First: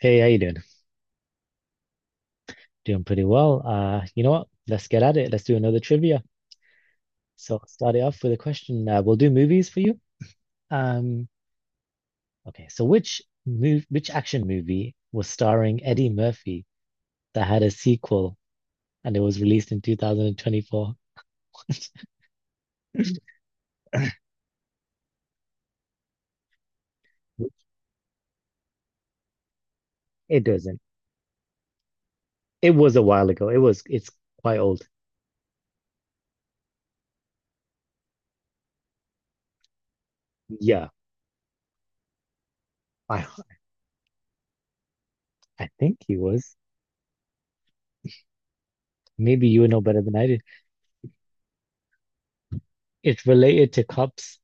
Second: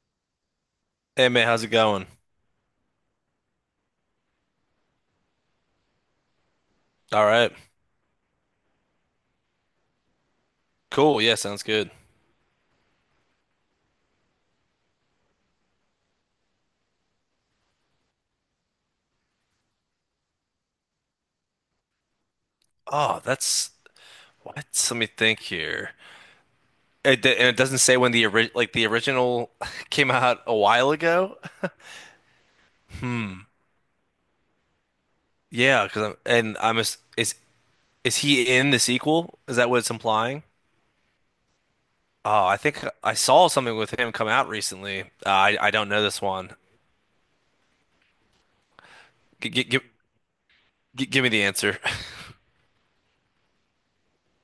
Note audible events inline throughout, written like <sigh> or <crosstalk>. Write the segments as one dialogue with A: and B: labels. A: Hey, how you doing?
B: Hey man, how's it going?
A: Doing pretty well. You know what? Let's get at it. Let's do another trivia.
B: All right.
A: So I'll start it off with a question. We'll do movies for you.
B: Cool.
A: Um,
B: Yeah, sounds good.
A: okay. So which move, which action movie was starring Eddie Murphy that had a sequel and it was released in 2024? <laughs>
B: Oh, that's what? Let me think here. And it doesn't say when the ori like the original <laughs> came out
A: It
B: a
A: doesn't.
B: while ago.
A: It was a while ago. It was. It's quite old.
B: Yeah, 'cause I'm is he in the sequel? Is that what it's implying?
A: Yeah,
B: Oh, I think I
A: I
B: saw something with him come out recently. I
A: I
B: I don't
A: think
B: know
A: he
B: this one.
A: was. Maybe
B: G g
A: you know
B: give
A: better than I did.
B: Give me the answer. <laughs>
A: It's related to cops,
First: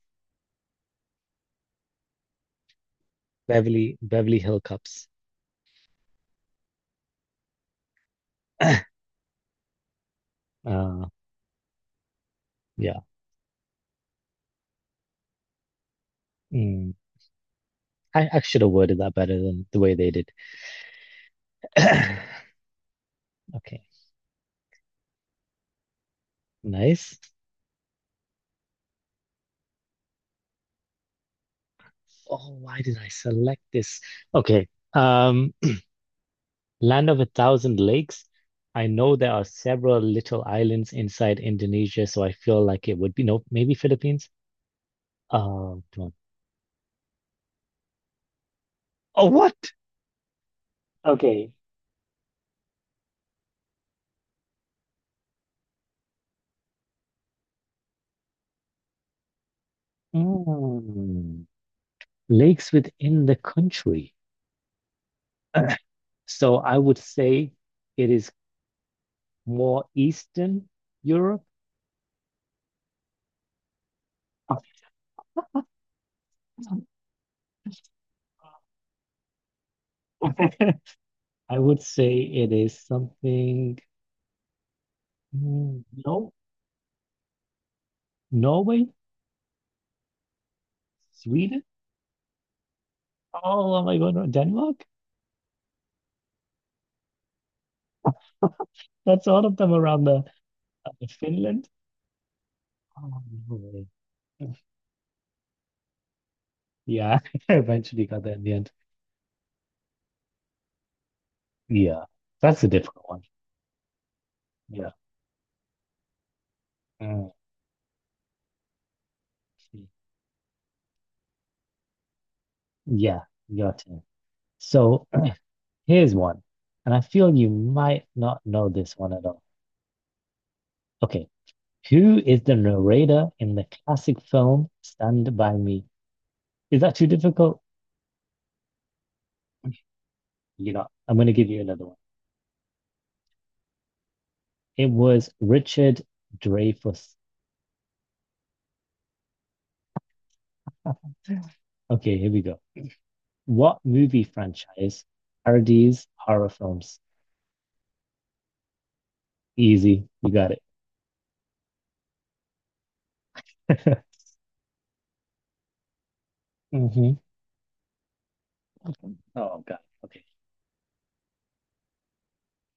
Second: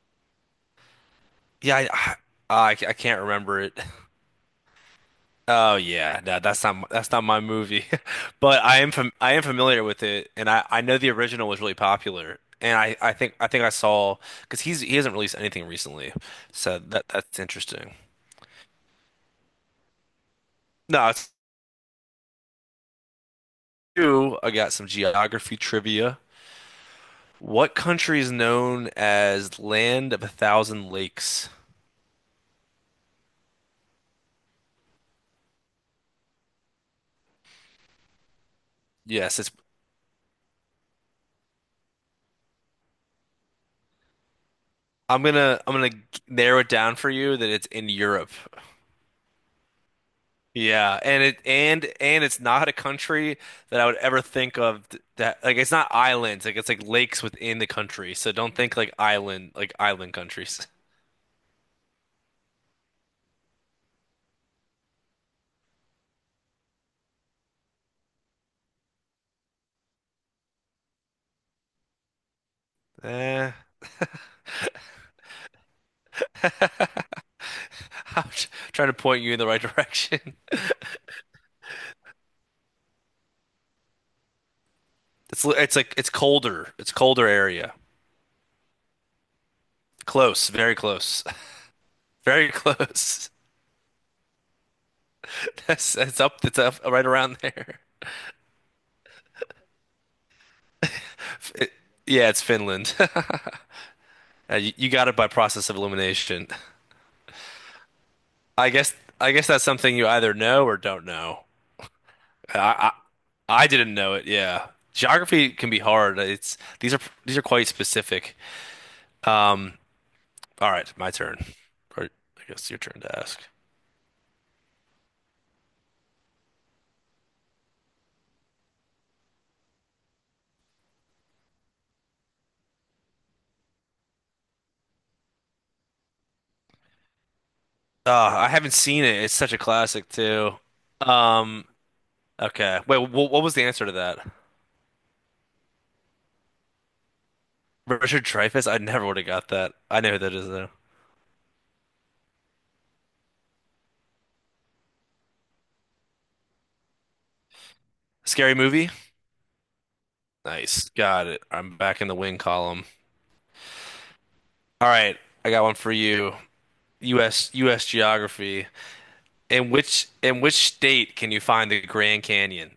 B: Yeah, I can't remember it.
A: Beverly Hill Cops.
B: Oh yeah, no, that's not my movie, <laughs> but
A: <coughs> <clears throat>
B: I am familiar with it, and I know
A: Uh,
B: the original was really popular, and
A: yeah.
B: I think I think I saw because he hasn't released anything recently, so that's interesting.
A: I should have worded that better than the way they did.
B: No, it's
A: <clears throat> Okay,
B: two. I got some geography trivia.
A: nice.
B: What country is known as Land of a Thousand Lakes?
A: Oh, why did I select this? Okay. Um, <clears throat> Land of a Thousand Lakes. I know there
B: Yes,
A: are
B: it's
A: several little islands inside Indonesia, so I feel like it would be no, maybe Philippines.
B: I'm
A: Oh,
B: gonna
A: come on.
B: narrow it down for you that it's in Europe.
A: Oh, what?
B: Yeah, and it
A: Okay.
B: and it's not a country that I would ever think of that, like it's not islands, like it's like lakes within the country. So don't think like island, like island countries. <laughs>
A: Mm, Lakes within the country. <clears throat> So I would say it is more Eastern Europe.
B: Eh, <laughs> I'm trying to point you in the right <laughs> direction.
A: <laughs> I would say it is something.
B: It's like it's
A: No,
B: colder. It's colder area.
A: Norway,
B: Close, very close.
A: Sweden.
B: <laughs> Very close.
A: Oh, am I going to Denmark?
B: <laughs> That's up right around there. <laughs>
A: That's all of them around the Finland.
B: It,
A: <laughs>
B: yeah, it's Finland.
A: Oh,
B: <laughs>
A: no way.
B: You, you got it by process of elimination.
A: Yeah, <laughs> I eventually got there in the
B: <laughs>
A: end.
B: I guess I guess that's something you either know or don't know.
A: Yeah, that's a
B: I,
A: difficult one.
B: I didn't know it. Yeah.
A: Yeah.
B: Geography can be hard. It's
A: Mm.
B: these are quite specific. Um, all right, my turn. Or I guess your turn to
A: Yeah,
B: ask.
A: your turn. So <clears throat> here's one, and I feel you might not know this one at all. Okay, who is the narrator in the classic film Stand By Me? Is that too difficult?
B: I haven't seen it. It's such a classic too.
A: You know, I'm going to give you
B: Um,
A: another one.
B: okay. Wait, wh what was the answer to that?
A: It was Richard Dreyfuss.
B: Richard Dreyfuss? I never would have got that. I know who that is though.
A: Okay, here we go. What movie franchise parodies horror films?
B: Scary movie?
A: Easy. You got it.
B: Nice. Got it. I'm back in the win column.
A: <laughs>
B: All right, I got one for you.
A: hmm.
B: U.S. geography.
A: Oh,
B: In
A: God.
B: which
A: Okay.
B: in which state can you find the Grand Canyon?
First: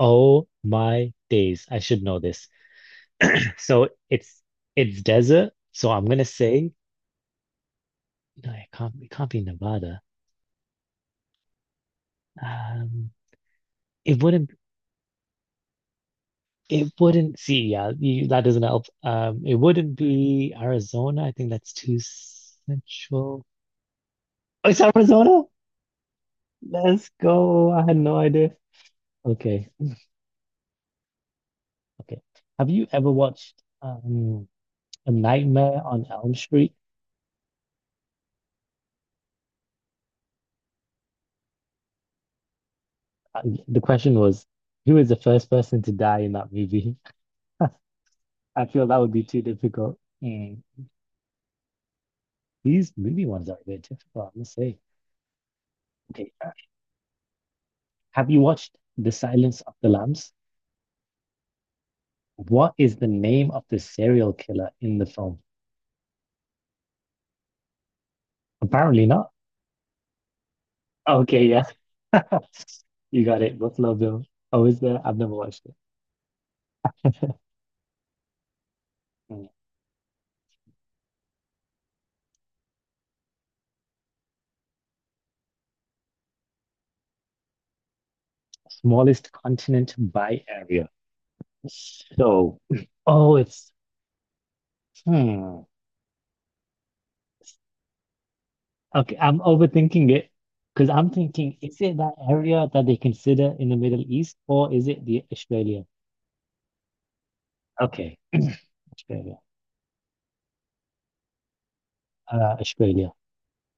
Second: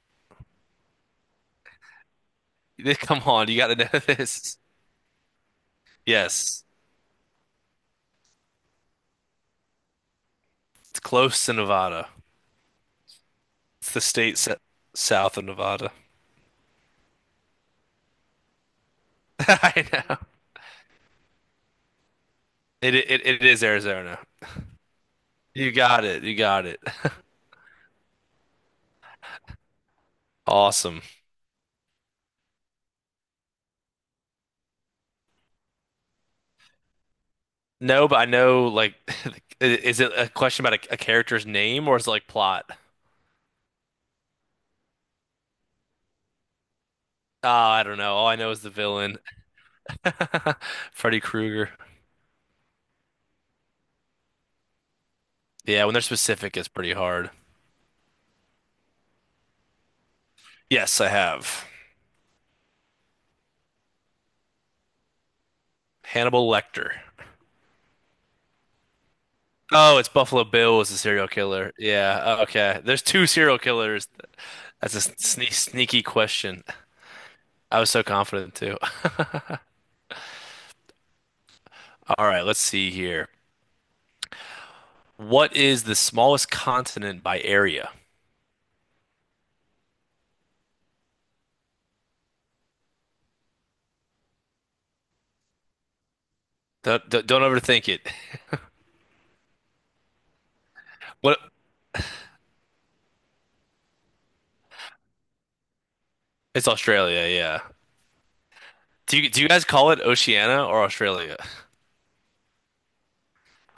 A: Oh my days. I should know this.
B: <laughs> Come on, you got to
A: So
B: know this.
A: it's desert. So I'm gonna
B: Yes,
A: say no, it can't be Nevada.
B: it's close to Nevada.
A: Um
B: It's the
A: it
B: state
A: wouldn't
B: south of Nevada.
A: it wouldn't see yeah, you, that doesn't help.
B: <laughs>
A: It
B: I
A: wouldn't
B: know.
A: be Arizona. I think that's too
B: It
A: central.
B: is Arizona.
A: Oh, it's Arizona?
B: You got it. You got it.
A: Let's
B: <laughs>
A: go. I had no idea. Okay,
B: Awesome.
A: okay. Have you ever watched A Nightmare on Elm Street?
B: No, but I know, like <laughs> is it a question about a character's name, or is it like plot?
A: Uh, the question was, who is the first person to die in that movie?
B: Oh, I don't know. All I know
A: <laughs>
B: is
A: I
B: the
A: feel that would
B: villain.
A: be too difficult.
B: <laughs>
A: Hmm.
B: Freddy Krueger.
A: These movie ones are a bit difficult, I must say.
B: Yeah, when they're
A: Okay,
B: specific, it's pretty hard.
A: have you watched The Silence of the Lambs?
B: Yes, I have.
A: What is the name of the serial killer in the film?
B: Hannibal Lecter.
A: Apparently not.
B: Oh, it's Buffalo Bill was the serial
A: Okay, yeah.
B: killer. Yeah, oh, okay.
A: <laughs>
B: There's
A: You
B: two
A: got it.
B: serial
A: Buffalo
B: killers.
A: Bill. Oh, is
B: That's a
A: there? I've never watched it.
B: sneaky question. I was so confident too. <laughs>
A: Mm.
B: All right, let's see here. What is the smallest continent by area?
A: Smallest continent by area. So, oh, it's hmm.
B: Don't don't overthink it.
A: Okay, I'm overthinking it because I'm
B: What?
A: thinking, is it that area that they consider in the Middle East or is it the Australia?
B: It's Australia, yeah.
A: Okay, <clears throat> Australia.
B: Do you guys call it Oceania or Australia?
A: Australia.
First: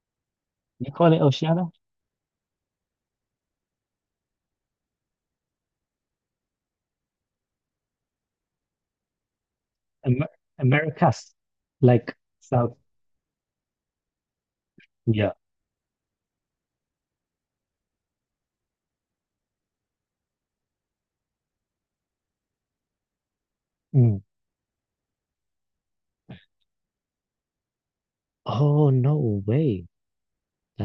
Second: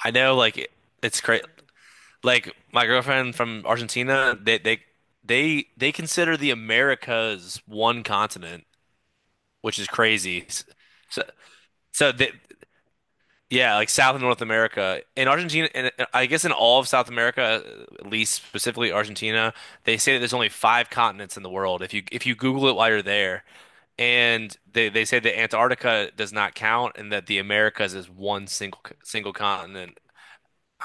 B: I know, like
A: You call
B: it's
A: it
B: great.
A: Oceania?
B: Like my girlfriend from Argentina, they consider the Americas one continent, which is
A: Amer
B: crazy. So
A: Americas,
B: So
A: like
B: the
A: South.
B: yeah, like South and North America in
A: Yeah.
B: Argentina, and I guess in all of South America, at least specifically Argentina, they say that there's only five continents in the world. If you Google it while you're there,
A: Mm.
B: and they say that Antarctica does not count, and that the Americas is one
A: Oh,
B: single
A: no way.
B: continent.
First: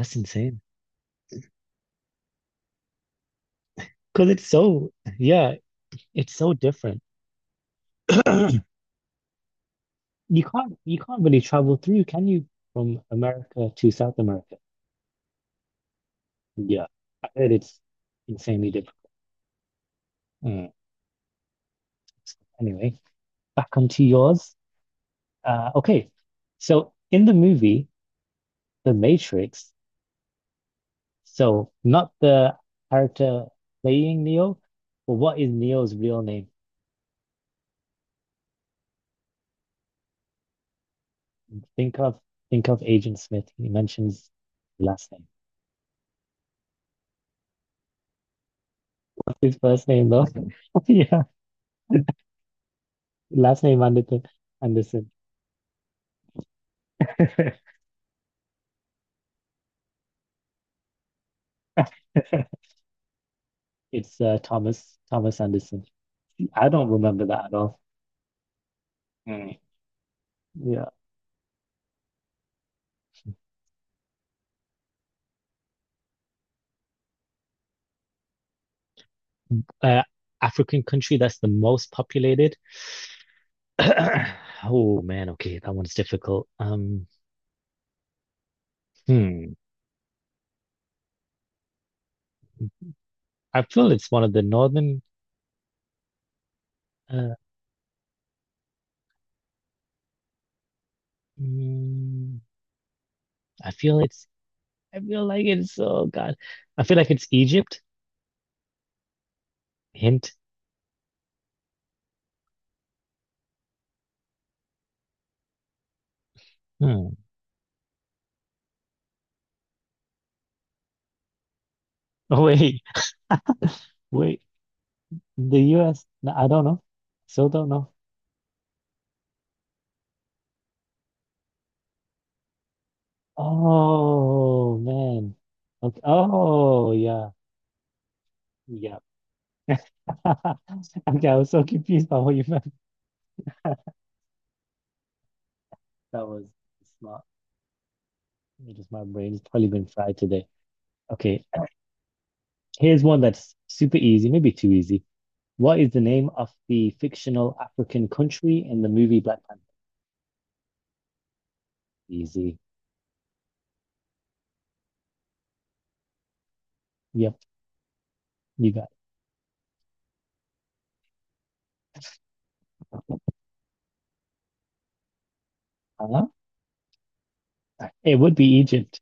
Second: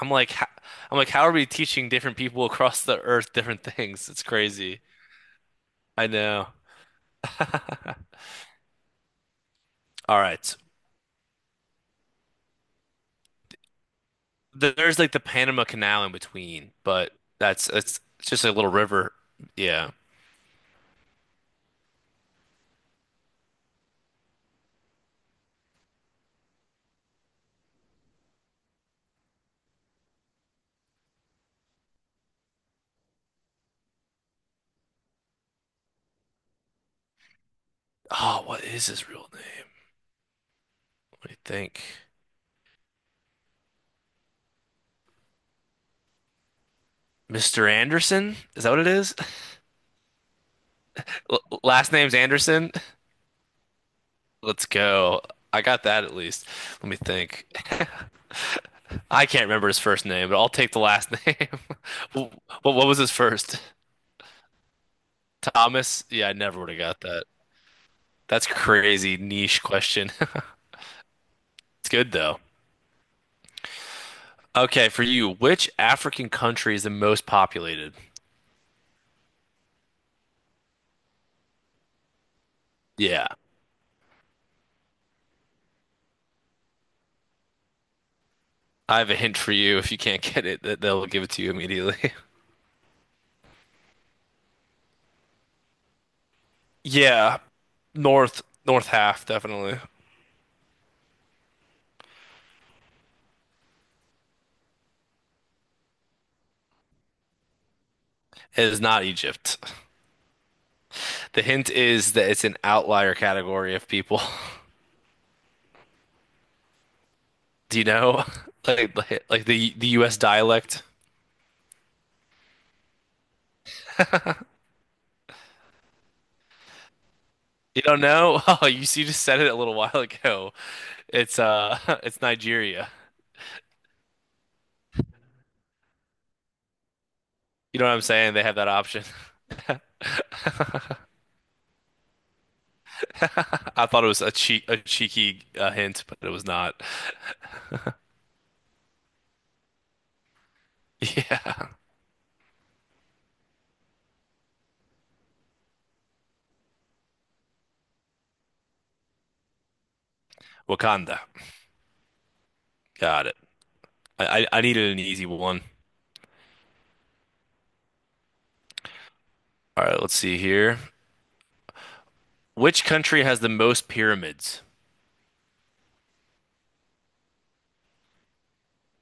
B: I'm like, how,
A: insane.
B: I'm like, how are we teaching different people <laughs> across the earth different things? It's
A: Because
B: crazy.
A: yeah,
B: I
A: it's
B: know.
A: so different. <clears throat>
B: All right,
A: You can't really travel through, can you, from America to South America?
B: There's like the Panama Canal in between,
A: Yeah,
B: but
A: I heard
B: that's
A: it's
B: it's just a
A: insanely
B: little
A: difficult.
B: river. Yeah.
A: Mm. Anyway, back onto yours. Okay, so in the movie The Matrix, so not the character playing Neo, but what is Neo's real name?
B: Oh, what is his real name? What do you think?
A: Think of think of Agent Smith. He mentions last name.
B: Mr. Anderson? Is that what it is? <laughs>
A: What's his first name though? <laughs> Yeah,
B: L last name's Anderson?
A: last name Anderson.
B: Let's
A: Anderson. <laughs>
B: go. I got that at least. Let me think. <laughs> I can't remember his first name, but I'll take the last <laughs> name. What, what was his first?
A: It's Thomas Anderson.
B: Thomas? Yeah, I never
A: I
B: would have
A: don't
B: got that.
A: remember that at all.
B: That's crazy
A: Mm.
B: niche question. <laughs>
A: Yeah.
B: It's good though. Okay, for you, which African country is the most populated?
A: Uh, African country that's the most populated.
B: Yeah.
A: <clears throat> Oh man, okay, that one's difficult.
B: I have a hint for
A: Hmm.
B: you. If you can't <laughs> get it, they'll give it to you immediately. <laughs>
A: I feel it's one of the northern. Uh,
B: Yeah, north half definitely.
A: mm, I feel it's. I feel like it's. Oh God, I feel like it's Egypt.
B: It is not Egypt.
A: Hint.
B: The hint is that it's an outlier category of people.
A: Hmm. <laughs>
B: <laughs> Do you know? <laughs> Like the US dialect.
A: Oh wait, wait. The U.S. No, I don't know. Still don't
B: You
A: know.
B: don't know? <laughs> Oh, you just said it a little <laughs> while ago. It's <laughs> it's Nigeria.
A: Oh man. Okay. Oh yeah,
B: You know what I'm saying? They have that
A: yeah.
B: option. <laughs>
A: <laughs> Okay, I was so confused by what you meant.
B: I thought it was a cheeky hint, but
A: That
B: it
A: was
B: was not. <laughs>
A: smart. It was my brain's probably been fried today. Okay,
B: Yeah.
A: here's one that's super easy, maybe too easy. What is the name of the fictional African country in the movie Black Panther?
B: Wakanda.
A: Easy.
B: Got it. I needed an easy one.
A: Yep, you got it.
B: All right, let's see here. Which country has the most pyramids?
A: Huh? It would be Egypt.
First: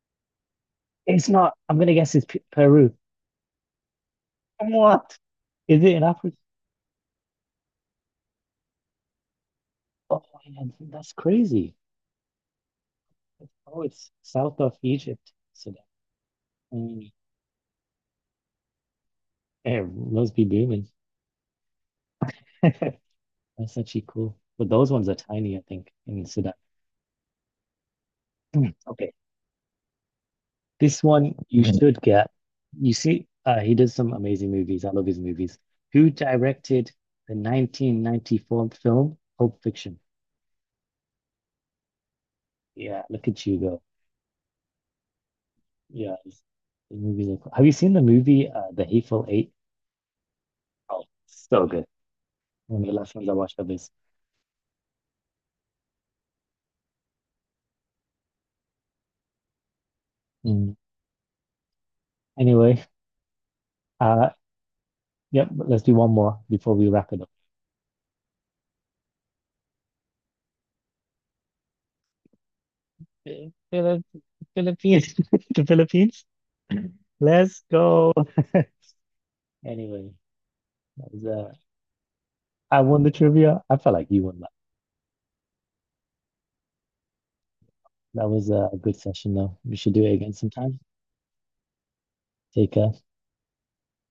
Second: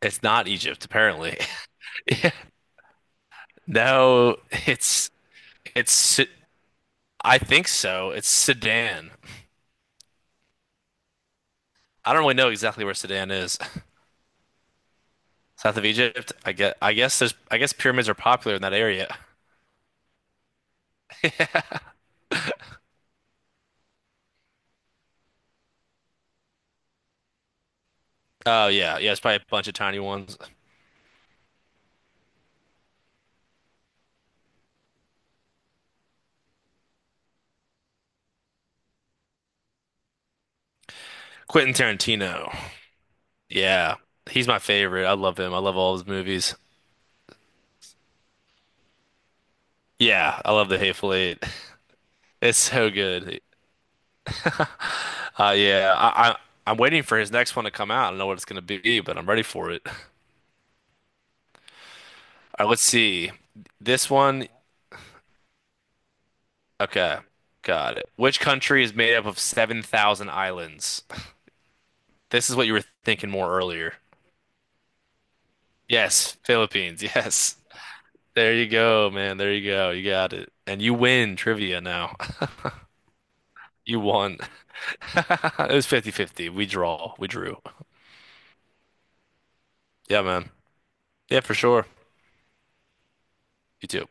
B: It's not Egypt,
A: It's
B: apparently. <laughs>
A: not. I'm gonna guess it's
B: Yeah.
A: P Peru.
B: No, it's
A: What? Is it in
B: it's
A: Africa?
B: I think so. It's Sudan.
A: Oh, man, that's crazy.
B: I don't really know exactly where Sudan is.
A: Oh, it's south of Egypt.
B: <laughs> South of Egypt.
A: Mm,
B: I guess pyramids are popular in that area.
A: it must be booming. <laughs> Masachiko. But those ones are tiny, I think, in Sudan.
B: Oh yeah, yeah,
A: Okay.
B: it's probably a bunch of tiny ones.
A: This one you Mhm. should get. You see, he does some amazing movies. I love his movies. Who directed the 1994 film Pulp Fiction?
B: Quentin Tarantino.
A: Yeah, look at you go.
B: Yeah. He's my favorite. I love him. I love all his
A: Yeah,
B: movies.
A: his movies are cool. Have you seen the movie The Hateful Eight?
B: Yeah, I love The
A: Oh,
B: Hateful Eight.
A: so
B: <laughs>
A: good.
B: It's
A: One of
B: so
A: the last ones I
B: good.
A: watched of this.
B: Yeah, I'm waiting for his next one to come out. I don't know what it's gonna be, but I'm ready for it. <laughs>
A: Mm.
B: All right, let's
A: Anyway,
B: see. This
A: uh,
B: one,
A: yep, let's do one more before we wrap
B: okay,
A: it up.
B: got it. Which country is made up of 7,000 islands? This is what you were thinking
A: Phil-
B: more earlier.
A: Phil- Philippines. <laughs> The Philippines.
B: Yes, Philippines. <laughs> Yes.
A: Let's go.
B: There
A: <laughs>
B: you go, man. There you go. You
A: Anyway,
B: got it. And you
A: that was
B: win trivia now. <laughs>
A: I won the trivia. I felt
B: You
A: like you
B: won.
A: won
B: <laughs>
A: that.
B: It was fifty-fifty. We draw. We drew.
A: That was a good session though. We should do it
B: Yeah,
A: again
B: man.
A: sometime.
B: Yeah, for sure.
A: Take care.
B: You too.